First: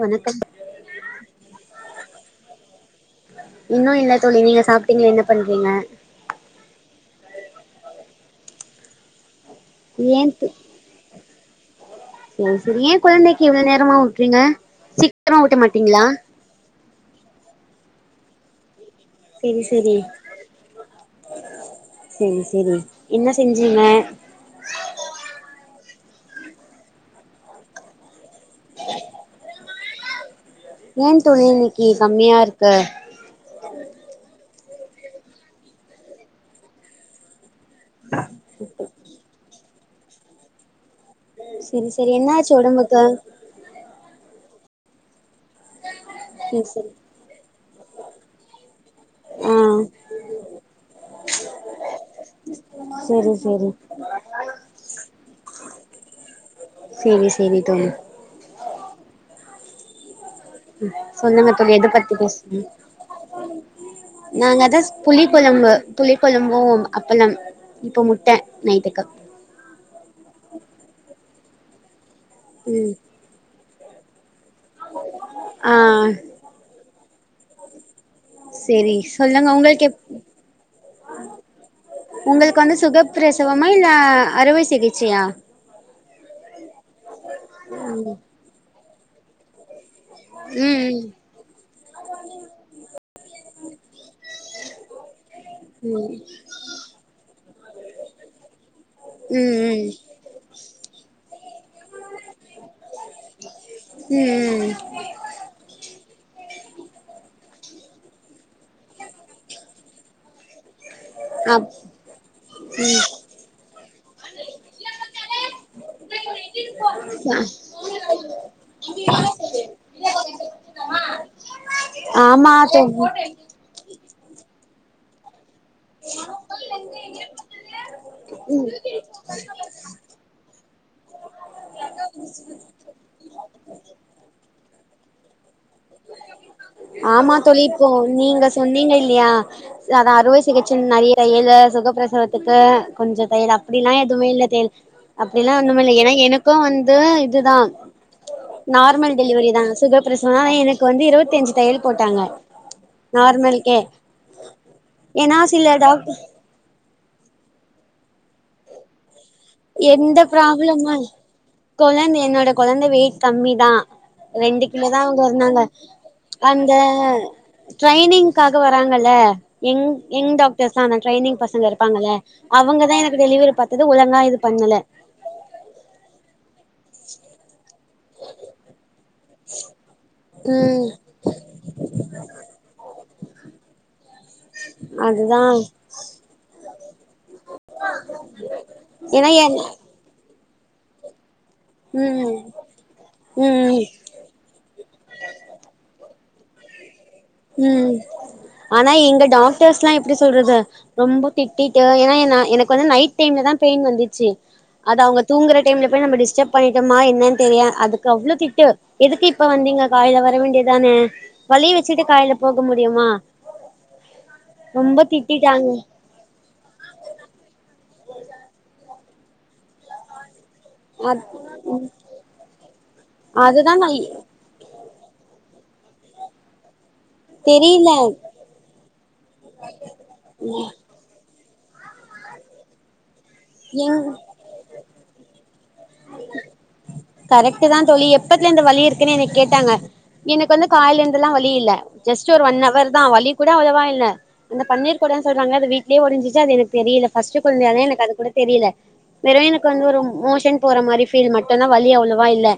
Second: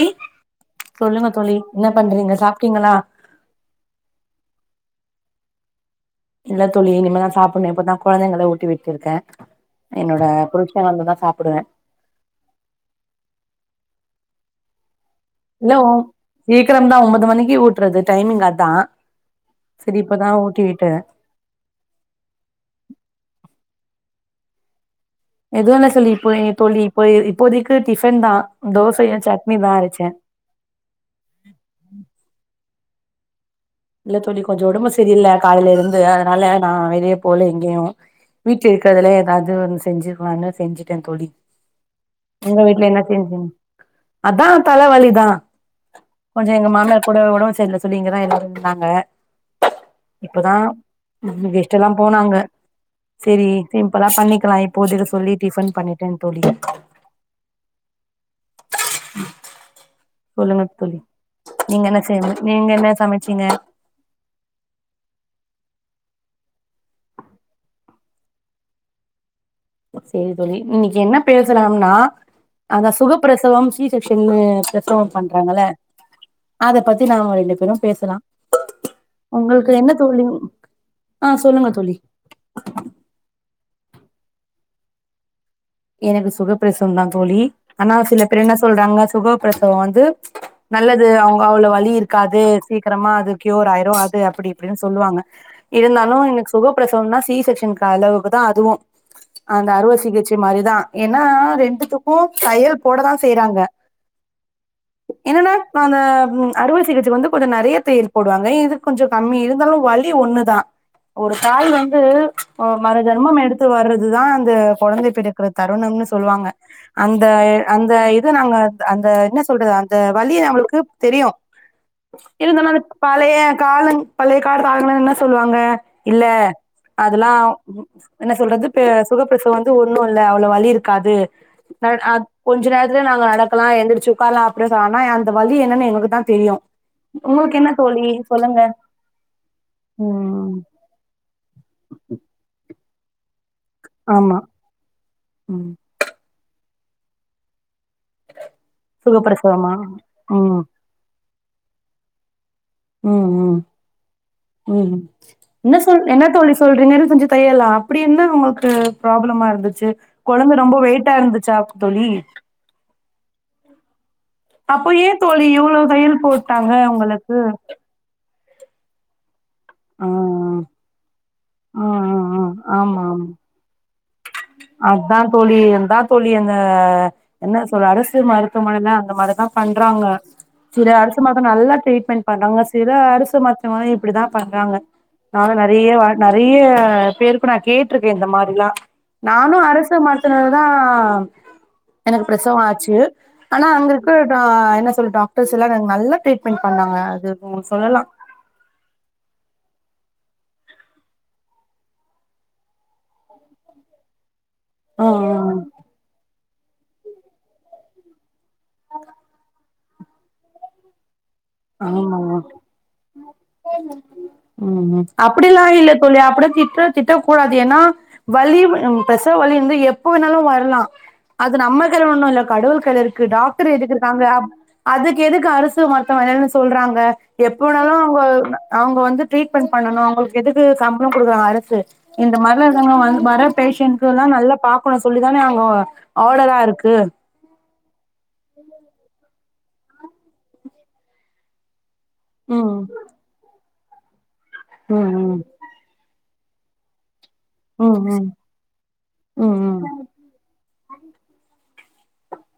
வணக்கம் சொல்லுங்க தோழி என்ன பண்றீங்க சாப்ட்டீங்களா இன்னு இல்ல தோழி நீங்க சாப்ட்டீங்களா என்ன பண்றீங்க இல்ல தோழி இனிமேதா சாப்டுனு இப்பதான் கொழந்தைங்கள ஊட்டி விட்ருக்கே என்னோட ஏன் புரு வந்துதான் சாப்புடுவே சேரி சேரி ஏன் கொழந்தைக்கி இவ்ளோ நேரமா ஊட்றீங்க சீக் இல்ல ஒ சீக்கிரம் தா ஒம்பது மணிக்கு ஊட்றது டைமிங் அதா சேரி சேரி சரி இப்பதா ஊட்டி விட்டே சேரி சேரி என்ன செஞ்சீங்க எதுவு இல்ல சொல்லி இப்போ தோழி இப்போ இப்போதைக்கு டிஃபன் தா தோசய சட்னி தா அரச்சே ஏன் தோழி இன்னிக்கு கம்மியா இருக்கு இல்ல தோழி கொஞ்ச உடம்பு சரியில்ல காலையிலருந்து அதனால நா வெளிய போல எங்கேயு வீட்ல இருக்கிறதுல ஏதாவது ஒன்னு செஞ்சுக்கலான்னு செஞ்சுட்டே தோழி சேரி சேரி என்ன ஆச்சு உங்க வீட்ல என்ன ஒடம்புக்கு செஞ்சீங்க அதா தலவலிதா கொஞ்சோ செரி எங்க செரி மாமனார் கூட ஒடம்பு சரி இல்ல சொல்லி இங்கதா இரு தாங்க ஆ இப்பதா [unintelligible] டுலா போனாங்க செரி சேரி செரி சிம் ப்ளா பண்ணிக்லா இப்போத் இத சொல்லி டிஃபன் பண்ணிட்டே தோழி சேரி சேரி தோழி உம் ம் சொல்லுங்க தோழி எத பத்தி செய்ய பேசனு நீங்க என்ன சமைச்சீங்க நாங்கதஸ் புளி கொழம்பு புளி கொழம்பு அப்பளம் இப்ப முட்ட நைட்டுக்கு செரி தோழி இன்னிக் என்ன பேசலானா அந்த ம் சுகப்பிரசவம் ஸீ ஸெக்ஷன்னு பிரசவம் பண்றாங்கள ஆ அத பத்தி நாம ரெண்டு பேரு பேசலா செரி சொல்லுங்க உங்கள்க்கு உங்களுக்கு என்ன எப் தோழி ஆ சொல்லுங்க தோழி உங்கள்க்கு வந்து சுகப்பிரசவமா இல்ல அறுவை சிகிச்சையா எனக்கு சுகப்பிரசவதா தோழி ஆனா சில பேர் என்ன சொல்றாங்க சுகப்பிரசவ து ம் நல்லது அவ்ங் பா அவ்ள வலி இருக்காது சீக்ரமா அது க்யூர் ஆய்ரு அது அப்டி இப்டின் சொல்லுவாங்க ம் இருந்தாலு உங்களுக்கு சுகப்பிரசவ தா சி செக்க்ஷன் அளவுக்கு தா அதுவு ம் அந்த ம் அறுவசிகிச்சை மாரிதா ஏன்னா ரெண்டுத்துக்கு தையல் போடதா செய்றாங்க ம் ம் என்னனா அந்த அறுவ சிகிச்சைக்கு வந்து கொஞ்சோ நெறய தையல் போடுவாங்க இதுக்கு கொஞ்சோ கம்மி இருந்தாலு வலி ஒன்னுதா ஒரு தாய் அப் வந்து மறு ஜென்மம் எடுத்து வர்றதுதா அந்த கொழந்தை பிறக்குற தருணம்னு சொல்லுவாங்க அந்த அந்த இது நாங்க அந்த என்ன சொல்றது அந்த வலி நம்மளுக்கு தெரியு ஆமா இருந்தாலு அந்த தோழி பழைய காலங் பழையக்காலத் ஆளுங்களா என்னா சொல்வாங்க இல்ல அதுல்லா ம் என்ன சொல்றது ம் பே சுகப்பிரசவ வந்து ஒர் ஒங்கு இல்ல அவ்ள வலி இருக்காது த அட் கொஞ்சோ நேரத்துலயே நாங்க நடக்கலா எந்திர்ச்சு உக்கார்லா அப்ற ஆனா அந்த வலி என்னன் எங்களுக்கு தா தெரியு ஆமா உங்களுக்கு தோழி என்ன இப்போ நீங்க சொல்லுங்க சொன்னீங்க இல்லயா அது அறுவை ம் சிகிச்சை கின் நறிய தயல்ல சுகப்பிரசவத்துக்கு கொஞ்சோ தயலா அப்டிலா எதுமே ஆமா இல்ல தேல் அப்டிலா ம் ஒன்னுமே இல்ல ஏன்னா எனக்கு வந்து இதுதா நார்மல் டெலிவரி தா சுகப்பிரசவமா சுகபிரசவோ ஆனா ம் எனக்கு வந்து இருவத்தஞ்சு தையல் போட்டாங்க ம் ம் நார்மலுக்கே ம் ஏன்னா என்ன சில சொல் டாக்டர் என்ன தோழி சொல்றீங்கன் சொஞ்சு தய்யலா அப்டி என்ன உங்கள்க்கு ப்ராப்ளமா இருந்துச்சு எந்த கொழந்த ரொம்ப ப்ராப்ளமா வெயிட்டா இருந்துச்சாக் தோழி கொழந்த என்னோட கொழந்த வெயிட் கம்மி தா ரெண்டு கிலோ அப்போ தா ஏ அவங்க தோழி இருந்தாங்க இவ்ளோ தையல் போட்டாங்க அந்த உங்களுக்கு ட்ரைனிங்க்காக வராங்கல்ல எங் ஆ இங் டாக்டர்ஸானா ட்ரைனிங் பசங்க இர் ஆ ஆ பாங்கள ஆ ஆமா அவங்கதா ஆமா எனக்கு டெலிவரி பாத்தது ஒழங்கா இது பண்ணல அதா தோழி எந்தா தோழி அந்த என்ன சொல்ல அரசு மருத்துவமனலா அந்த மா அதுதா பண்றாங்க ம் சில அரசு மட்டு நல்லா ட்ரீட்மெண்ட் பண்றாங்க சில அரசு மருத்து இந்த மாரி இப்டிதா பண்றாங்க அதுதா நானு நெறய நெறய பேருக்கு நா கேட்ருக்க இந்த மாரிலா ஏன்னா நானு என் அரசு மருத்துவமனைலதா எனக்கு ம் பிரசவ ஆச்சு ம் ஆனா ம் அங்கு குற டா என்ன சொல்ல டாக்டர்ஸ் எல்லா எனக்கு நல்லா ட்ரீட்மெண்ட் பண்ணாங்க அது ம் சொல்லலா ஆனா எங்க டாக்டர்ஸ்ல்லா எப்டி சொல்றது ரொம்ப திட்டிட்டு ஏன்னா என் நா எனக்கு வந்து நைட் டைம்ல தா பெயின் வந்துச்சி அது ம் அவங்க ம் தூங்கற ம் டைம்ல போய் நம்ம டிஸ்டப் பண்ணிட்டோமா என்ன தெரிய அதுக்கு அவ்ளோ திட் டு எதுக்கு இப்ப வந்தீங்க காலைல வர வேண்டியதான வலி வச்சுட்டு காலைல போக முடியுமா ரொம்ப அப்டி எல்லா திட்டிட்டாங்க இல்ல தோழி அப்றோ திட்ட திட்டக் கூடாது ஏன்னா வலி வ பிரசவ வலி வந்து எப்ப வேணாலு வர்லா அ அது நம்ம கையில ஒன்னு இல்ல கடவுள் கையில் இருக்கு டாக்டர் அதுதா நா எதுக்கு இருக்காங்க அதுக்கு எதுக்கு அரசு மருத்துவமனைனு சொல்றாங்க எப்ப தெரில வேனாலு அவுங்க அவேங்க வந்து ட்ரீட்மெண்ட் பண்ணனு அவுங்களுக்கு எதுக்கு சம் சம்பளம் குடுக்குறாங்க அரசு இந்த மாரில இருங்கவங்க வர எங் பேஷண்டலா நல்லா பாக்கனு சொல்லிதானே அவுங்க அர்டர்ரா இருக்கு கரெக்ட் தா தோழி எப்பத்துல இரு இந்த வலி இருக்குன்னு என்ன கேட்டாங்க எனக்கு வந்து காலைல இருந்துல்லா வலி இல்ல ஜெஸ்ட் ஒரு ஒன் ம் அவர் தா வலி கூட அவ்ளவா இல்ல அந்த பன்னீர் கூடோ ம் சொல்றாங்க அது வீட் வீட்லயே ஒடைசிச்சி அது எனக்கு தெரியல ஃபர்ஸ்ட் கொழந்த ம் எனக்கு அது ம் கூட தெரியல வெறு ம் ம் எனக்கு வந்து ஒரு மோஷன் போற மாரி ஃபீல் மட்டு தா வலி அவ்ளவா இல்ல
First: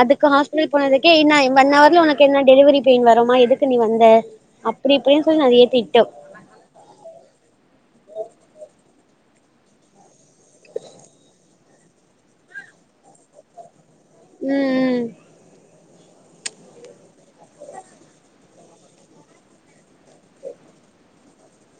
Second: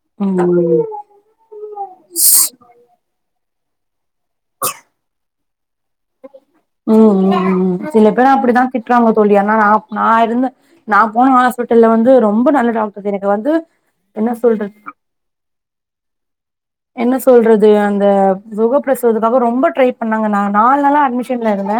அதுக்கு ம் ம் ஹாஸ்பிட்டால் ம் போனதுக்கே என்ன ஒன் அவர்ல உனக்கு என்ன டெலிவரி பெயின் வரமா எதுக்கு நீ வந்த அப்டி இப்டின்னு சொல்லி நெறைய திட்டு ம் ம் ம் ம் சில பேரு அப்டிதா திட்டுறாங்க தோழி ஆனா நா நா இருந்த நா போன ஹாஸ்பிட்டல்ல வந்து ரொம்ப நல்ல டாக்டர் எனக்கு வந்து என்ன சொல்றது ம் என்ன சொல்றது அந்த சுகப்பிரசவத்துக்காக ரொம்ப ட்ரை பண்ணாங்க நா நாலு நாளா அட்மிஷன்ல இருந்த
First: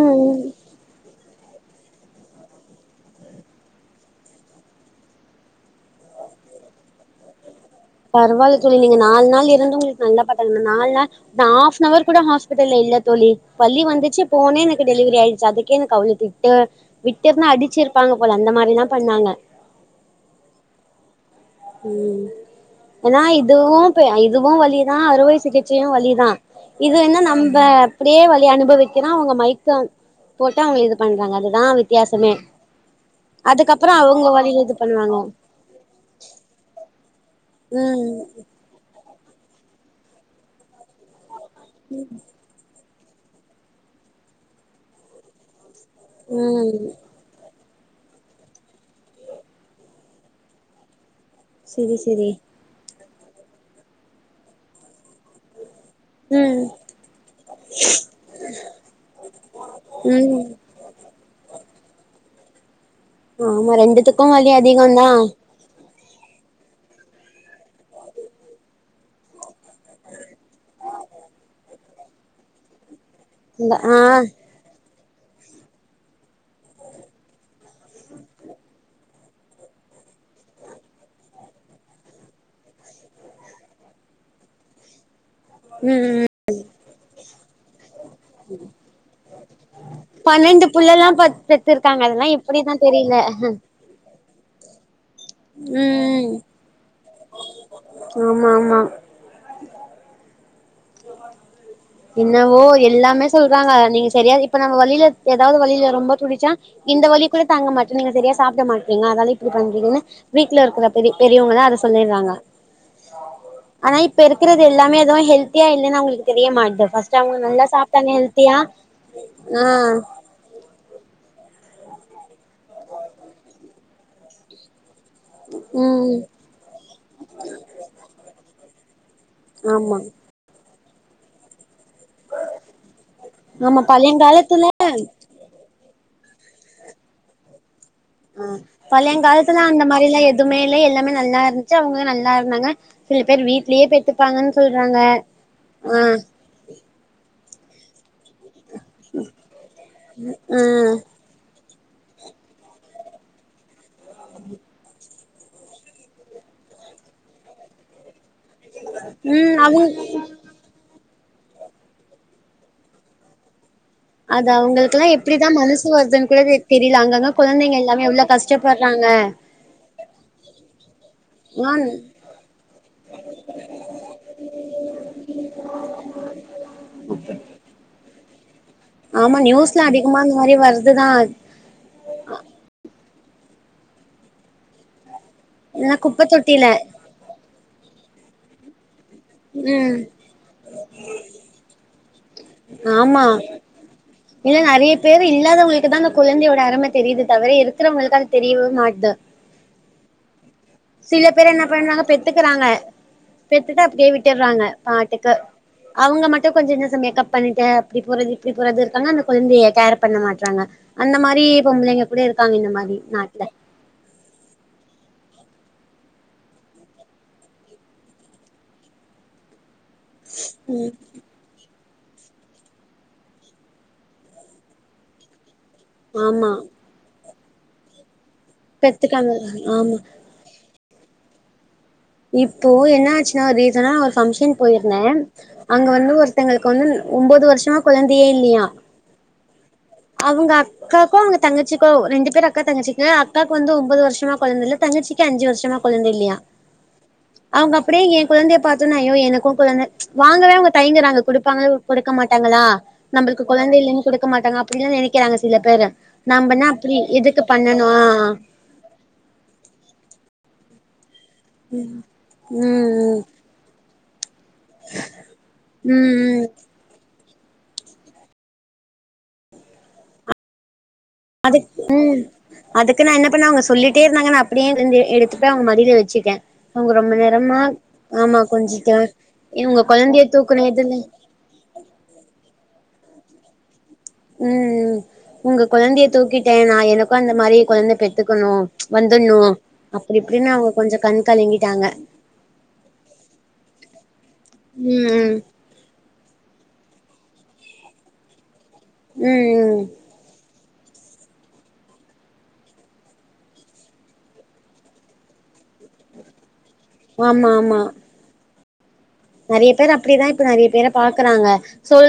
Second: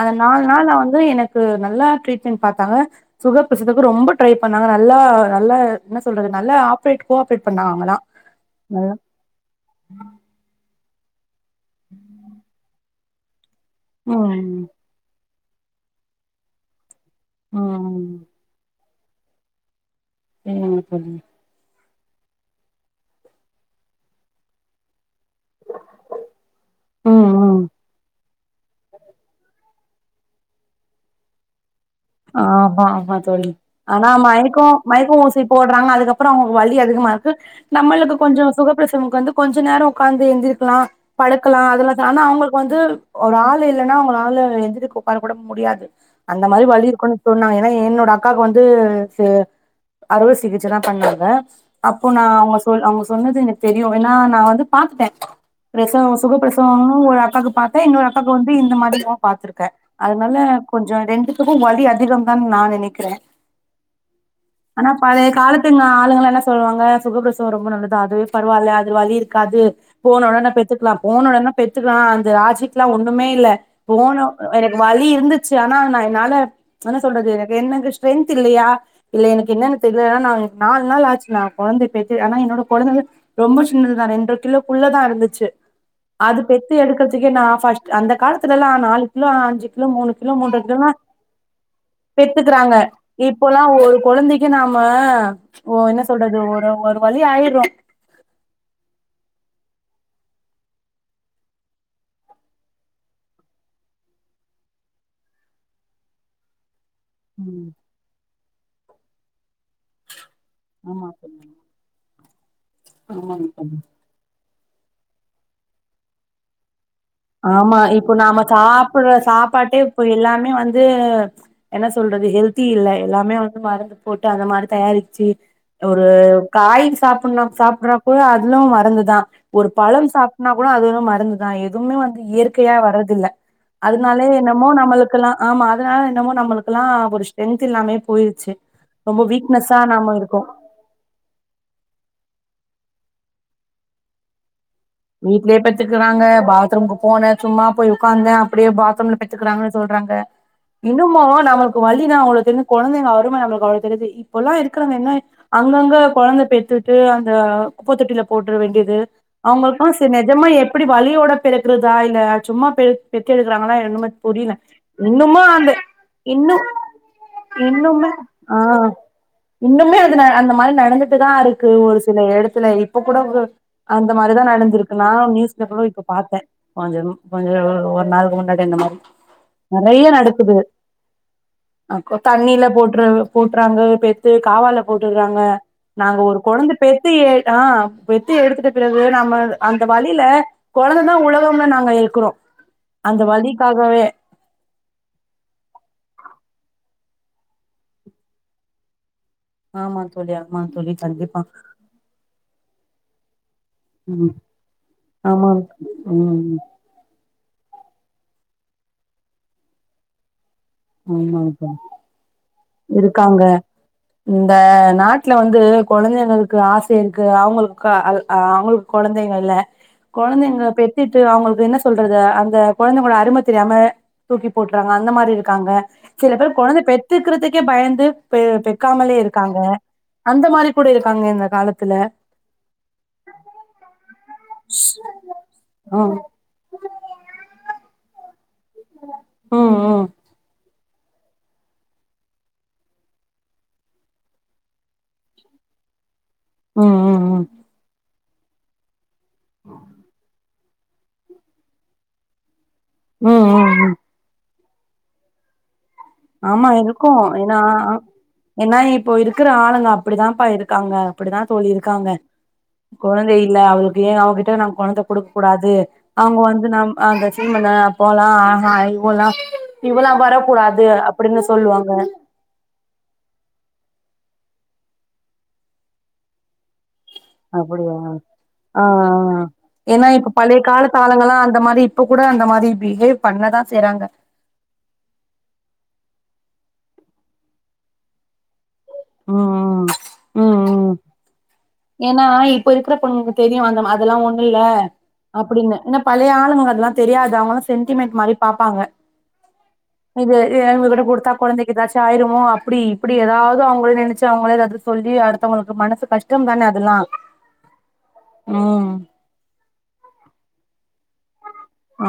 அந்த ம் நால் நாள்லா வந்து எனக்கு நல்லா ட்ரீட்மெண்ட் பாத்தாங்க சுக பிரசவத்துக்கு ரொம்ப ட்ரை பண்ணாங்க நல்லா நல்லா என்ன சொல்றது நல்லா ஆப்ரேட் கோ ஆப்ரேட் பண்ணாங்க அவங்கல்லா பரவால்ல தோழி நீங்க நாலு நாள் இருந்து உங்களுக்கு நல்லா பாத்தக்கலா நால் நாள் நா ஆஃப்னவர் கூடோ ஹாஸ்பிட்டல்ல இல்ல தோழி வலி வந்துச்சு ம் போனேன்னு டெலிவரி ஆயிடுச்சி அதுக்கே எனக்கு அவ்ளோ திட்டு விட்டிருந்த ம் அடிச்சிருப்பாங்க போல அந்த மாரிலா பண்ணாங்க வெக்கமா போனே ம் எனா இதுவு பே இதுவு வலிதா அறுவை சிகிச்சையு வலிதா இது என்ன ம் நம்ப ம் அப்டியே வலிய அனுபவிக் என்னா அவுங்க மைக்கம் போட்டு அவுங்க இது பண்றாங்க அதுதா வி ஆ ஆமா ஆமா தோழி ஆனா அவங்க மயக்கோ வலிய இது பண்ணுவாங்க மயக்க ஊசி போட்றாங்லா அதுக்கப்றோ அவுங்களுக் வலி அதிகமா இருக்கு நம்மளுக்கு ம் கொஞ்சோ சுகப்பிரசம்கு வந்து கொஞ்ச நேரம் ஒட்காந்து எந்திரிக்கலா படுக்கலா அதெல்லாம் தா ஆனா அவுங்களுக்கு இப்ப வந்து ஒரு ஆள் இல்லன்னா அவுங்கனால எந்திரக்க ஒட்கார கூட முடியாது அந்த மாரி ம் வலி இருக்கு சொன்னாங்க ஏன்னா என்னோட அக்காக்கு வந்து அறுவை சிகிச்சை தா பண்ணாங்க செரி அப்போ நா செரி அவுங்க சொன் அவுங்க சொன்னது எனக்கு தெரியு ஏன்னா நா வந்து பாத்துட்ட பிரசவோ சுக ம் பிரசவோ நானு ஒரு அக்காக்கு பாத்த இன்னொரு அக்காவுக்கு வந்து இந்த மாரி தா பாத்திருக்க அதனால ம் கொஞ்சோ ரெண்டுத்துக்கு வலி அதிகம் தான்னு நான் நெனைக்கிறே ஆமா ரெண்டுத்துக்கு வலி அதிகம் தா அப்றம் நம்ம ஆளுங்கல்லா என்ன சொல்லுவாங்க சுகபிரசவோ ரொம்ப நல்லது அதுவே பரவால்ல அது வலி இருக்காது போன ஒடனே பெத்துக்லா போன ஒடனே பெத்துக்லா அந்த ராஜிக் ஒன்னுமே இல்ல ஆ போனோ எனக்கு வலி இருந்துச்சி ஆனா நா என்னால என்ன சொல்றது என்னங்க ஸ்ட்ரென்த் இல்லையா இதுல எனக்கு என்னன்ன தெர்ல நா எனக்கு நால் நாள் ஆச்சு நா கொழந்த பெத்து ஆனா என்னோட கொழந்த வந்து ரொம்ப சின்னதுதா ரெண்ர கிலோக்கு குள்ளதா இருந்துச்சி ம் ம் அது பெத்து எடுக்கறதுக்கே நா ஃப்ர்ஸ்ட் அந்த காலத்துல எல்லா நாலு கிலோ அஞ்சு கிலோ மூணு கிலோ மூன்ற கிலோலா எல்லா பத் பெத்திருக்காங்க அதெல்லா எப்டிதா பெத்துக்கறாங்க தெரில இப்போல்லா ஒரு கொழந்தைக்கு நாம ஓ என்ன ம் சொல்றது ஒரு ஒரு வழி ஆயிட்ரோ ஆமா ஆமா [unintelligible] என்னவோ எல்லாமே சொல்றாங்க நீங்க செரியா இப்ப நம்ம வழியில ஏதாவது வழியில ரொம்ப துடிச்சா இந்த வலிக்குள்ள தாங்க ம் மாட்றிங்க நீங்க சரியா சாப்ட மாட்டறீங்க அதால இப்டி பண்றீங்கனு வீட்ல இருக்கற பெரி பெரியவங்கதா அத சொல்லிட்றாங்க ஆமா நீ பண்ணு அ இப்ப இருக்கிறது எல்லாமே எதுவு ஹெல்தியா இலன்னு அவுங்களுக்கு தெரிய மாட்து ஃபஸ் ஆமா இப்ப நாம சாப்பற ஆ சாப்பாட்டே இப்ப எல்லாமே வந் இது என்ன சொல்றது ஹெல்தி இல்ல எல்லாமே வந்து மருந்து போட்டு அந்த மாரி தயாரிச்சி ஒரு ம் காய் சாப்புனா சாப்ட்றா கூட அதுலு மறந்துதா ஒரு ஆமா பழம் சாப் நா கூட அதிகோ மருந்து தா எ எதுவுமே வந்து இயற்கையா வரதில்ல ஆமா அதனாலே பழையங்காலத்துல என்னமோ நம்மளுக்குல்லா ஆமா அதனால என்னமோ நம்மளுக்குல்லா ஒரு ஸ்ட்ரென்த் இல்லாமே ஆ போயிருச்சு ரொம்ப பழையங் காலத்துல வீக்னஸா அந்த நாம மாரிலா இருக்கோ எதுமே லே எல்லாமே நல்லா இருந்த்ச்சி அவுங்க நல்லா இருந்தாங்க சில பேர் வீட்லேயே பெத்துப்பாங்கன் சொல்றாங்க வீட்லயே ஆ பெத்துக்கிறாங்க பாத்ரூமுக்கு போனே சும்மா போய் உக்காந்தே அப்டியே பாத் ரூம்ல பெத்துக்கிறாங்க சொல்றாங்க ஆ இன்னமு நம்மளுக்கு வலினா அவுங்ளுக் தெரிஞ் கொழந்தைங்க அரும நம்மளுக்கு அவ்ளோ தெரிது இப்பல்லா இருக்கராங்க என்ன அங்கங்க கொழந்த பெத்துட்டு அந்த குப்ப தொட்டியில போட்ர வேண்டியது ம் அவுங்களுக் அவங்க செர் நெஜமா எப்டி வலியோட பெறக்குறதா இல்ல சும்மா பெ பெற்று எடுக்கறாங்களா என்னமோ அது அவுங்களுக்கெல்லா எப்டிதா மனசு வர்துன் கூட இன்னு தெ தெரியில அங்கங்க கொழந்தைங்க இல்லாமே இன்னுமே எவ்ளோ கஷ்டப் ஆ பறாங்க இன்னுமே அது ந அந்த மாரி நடந்துட்டுதா இருக்கு ஆ ஒரு சில எடத்துல இப் அப்ப கூட அந்த மாரிதா நடந் இருக்கு நா நியூஸ் பேப்பர்ல இப்ப பாத்தே கொஞ்சம் கொஞ்ச ஒரு நாளுக்கு முன்னாடி இந்த மாரி ஆமா நியூஸ்ல அதிகமா இந் மாரி வருதுதா அப்போ தண்ணியில போட்டுரு போட்றாங்க பெத்து காவால போட்டுறாங்க இல்லனா நாங்க குப்ப ஒரு தொட்டில கொழந்த பெத் து ஆ பெத்து எடுத்துட்ட பிறகு நம்ம அந்த ம் வலில கொழந்த தா உலகம்னு நாங்க இருக்குறோ ஆமா இல்ல நெறைய பேரு இல்லாதவங்களுக்கு தா அந்த குழந்தையோட அரும தெரியுது தவிர இருக்கிறவங்களுக்கு அது தெரியவே மாட்து ஆமா தோழி ஆமா தோழி கண்டிப்பா இப்ப நாங்க பெத் துக்கறாங்க பெத்துட்டு அப்டியே ம் விட்டுறாங்க பாட்டுக்கு ஆமா அவுங்க மட்டு ம் கொஞ்ச இந்த சே மேகப் பண்ட்டு அப்டி போறது இப்டி போறது இருக்காங்க அந்த கொழந்தைய கேர் பண்ண மாட்றாங்க அந்த ஆமா மாரி பொம்பளைங்க கூட இருக்கங்க இந்த மா இருக்காங்க இந்த நாட்ல வந்து கொழந்தைங்களுக்கு ஆச இருக்கு அவுங்களுக்கா அது ஆ அவங்களுக் கொழந்தைங்க இல்ல கொழந்தைங்க பெத்துட் டு அவுங்களுக்கு என்ன சொல்றது அந்த கொழந்தைங்களோட அரும தெரியாம தூக்கி போட்றாங்க அந்த மாரி இருக்காங்க சில ஆமா பேர் கொழந்த பெத்துக்கறதுக்கே பயந்து பெ பெக்காமலே பெத்துக்காம இருக்காங்க ஆமா அந்த மாரி கூட இருக்காங்க இந்த காலத்துல இப்போ என்ன ஆச்சினா ரீசனா ஒரு ஃபங்க்ஷன் போய்ருந்தே அங்க வந்து ம் ஒரு ஒருதங்களுக்கு வந்து ஒம்போது வருஷமா கொழந்தையே இல்லையா ம் ம் அவங்க அக்காக்கோ அவங்க தங்கச்சிக்கோ ரெண்டு பேரு அக்கா தங்கச்சிக்கு அக்காக்கு வந்து ஒம்பது வருஷமா கொழந்தல்ல தங்கச்சி க்கு அஞ்சு வருஷமா கொழந்த இல்லையா ம் ம் ம் அவங்க அப்படியே ஏ கொழந்தைய பாத்தோன்னா அயோ எனக்கு கொழந்த வாங்கவே அவங்க தயங்குறாங்க குடுப்பாங்களா குடுக்க மாட்டாங்களா ம் நம்மளுக்கு ம் ம் கொழந்தைல்லன்னு குடுக்க மாட்டாங்க அப்டில்லா நெனைக்கிறாங்க சில பேரு நம்மனா அப்படி எதுக்கு பண்ணனு என்னா இப்போ இருக்கிற ஆளுங்க அப்படிதாம்ப்பா இருக்காங்க அப்படிதா தோழியிருக்காங்க ம் ம் கொழந்தை இல்ல அவளுக்கு ஏ அவகிட்ட நம் கொழந்த குடுக்க கூடாது ம் அவங்க ம் வந்து நம் அங்க சீமந்தோ அப்போல்லா ஆ இவல்லா இவல்லா வரக்கூடாது அப்டின்னு அதுக் சொல்லுவாங்க ம் அதுக்கு நா என்ன பண்ணே அவங்க சொல்லிட்டே இருந்தாங்க அப்படியே இருந்து எடுத்துடு அவங்க மடியில வச்சுட்டே அவங்க ரொம்ப நேரோ அப்படியா ஆ ஆ உங்க ஏன்னா குழந்தைய இப்ப பழைய தூக்குன இதுல காலத்து ஆலுங்களா அந்த மாரி இப்ப கூட அந்த மாரி பிஹேவ் பண்ணதா செய்றாங்க ம் ம் உங்க கொழந்தைய தூக்கிட்டே நா எனக்கு அந்த மாரி கொழந்த பெத்துக்கணு வந்துட்ணு ம் அப்டி இப்டின்னு ம் அவங்க ம் கொஞ்சோ கண் கலங்கிட்டாங்க ஏன்னா இப்ப இருக்கிற பொண்ணுங்க தெரியு அந்த அதெல்லா ஒண்ணு இல்ல ம் அப்படின்னு என்னப் பழைய ஆளுங்க அதெல்லா தெரியாத அவங்கலா சென்டிமெண்ட் மாரி பாப்பாங்க ம் ம் இது இவங்க கிட்ட குடுத்தா கொழந்தைக்கு ஏதாச்சு ஆயிருமோ அப்டி இப்டி ஏதாவது அவங்க நெனச்சு அவங்களே அது சொல்லி அடுத்தவங்களுக்கு மனசு கஷ்டம் தானே அதெல்லா ஆமா ஆமா ம் நறிய பேர் அப்படிதா இப்ப நறிய பேர பாக்குறாங்க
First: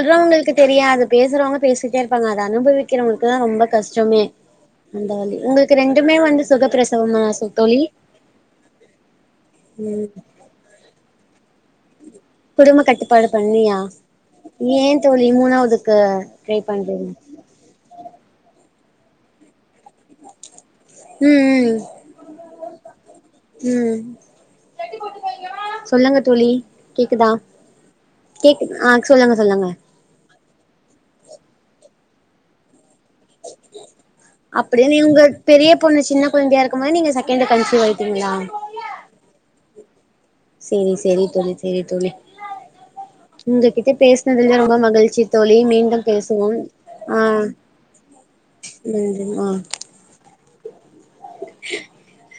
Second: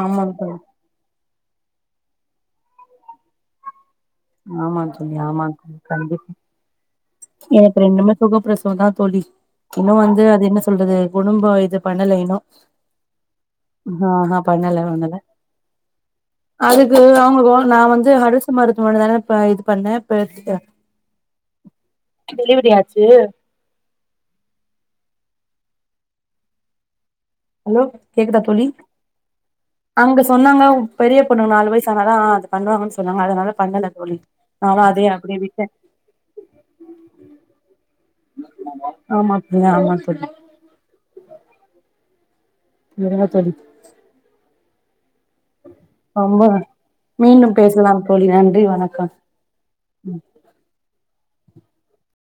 ஆமா தோழி தெரியாது பேசுறவங்க பேசிக்கிட்டே இருப்பாங்க அத அனுபவிக்கிறவங்களுக்குதா ரொம்ப கஷ்டமே ஆமா அந்த தோழி வலி ஆமா தோழி உங்களுக்கு ரெண்டுமே கண்டிப்பா வந்து சுகப்பிரசவமா சு எனக்கு தோழி ரெண்டுமே சுகப்பிரசவந்தா தோழி இன்னு ம் வந்து அது என்ன சொல்றது குடும்ப இது பண்ணல இன்னு குடும்ப கட்டுப்பாடு பண்ணியா ஆ பண்ணல ஏ பண்ணல தோழி மூணாவதுக்கு ட்ரை அதுக்கு பண்றீங்க அவங்க நா வந்து அரசு மருத்துவமனதான இப்ப இது பண்ணே பெரு ம் ஆச்சு ம் ம் சொல்லுங்க தோழி கேக்குதா ஹலோ கேக்குதா தோழி கேக்குது ஆ சொல்லுங்க சொல்லுங்க அங்க சொன்னாங்க உ பெரிய பொண்ணுக்கு நாலு வயசானாதா அது பண்ணுவாங்கன்னு சொன்னாங்க அதனால பண்ணல தோழி நானு அப்படினு அதே உங்க அப்டியே விட்டே பெரிய பொண்ண சின்ன கொழந்தையா இருக்கும் போது நீங்க செகண்ட கன்சீவ் ஆயிட்டீங்களா ஆமா பிரியா ஆமா தோழி சேரி சேரி தோழி சேரி தோழி விடுங்க தோழி கிட்ட பேசுனதுல்ல ரொம்ப மகிழ்ச்சி தோழி மீண்டும் ரொம்ப பேசுவோம் ஆ மீண்டும் பேசலாம் தோழி நன்றி வணக்கம் நன்றி ஆ [inaudible]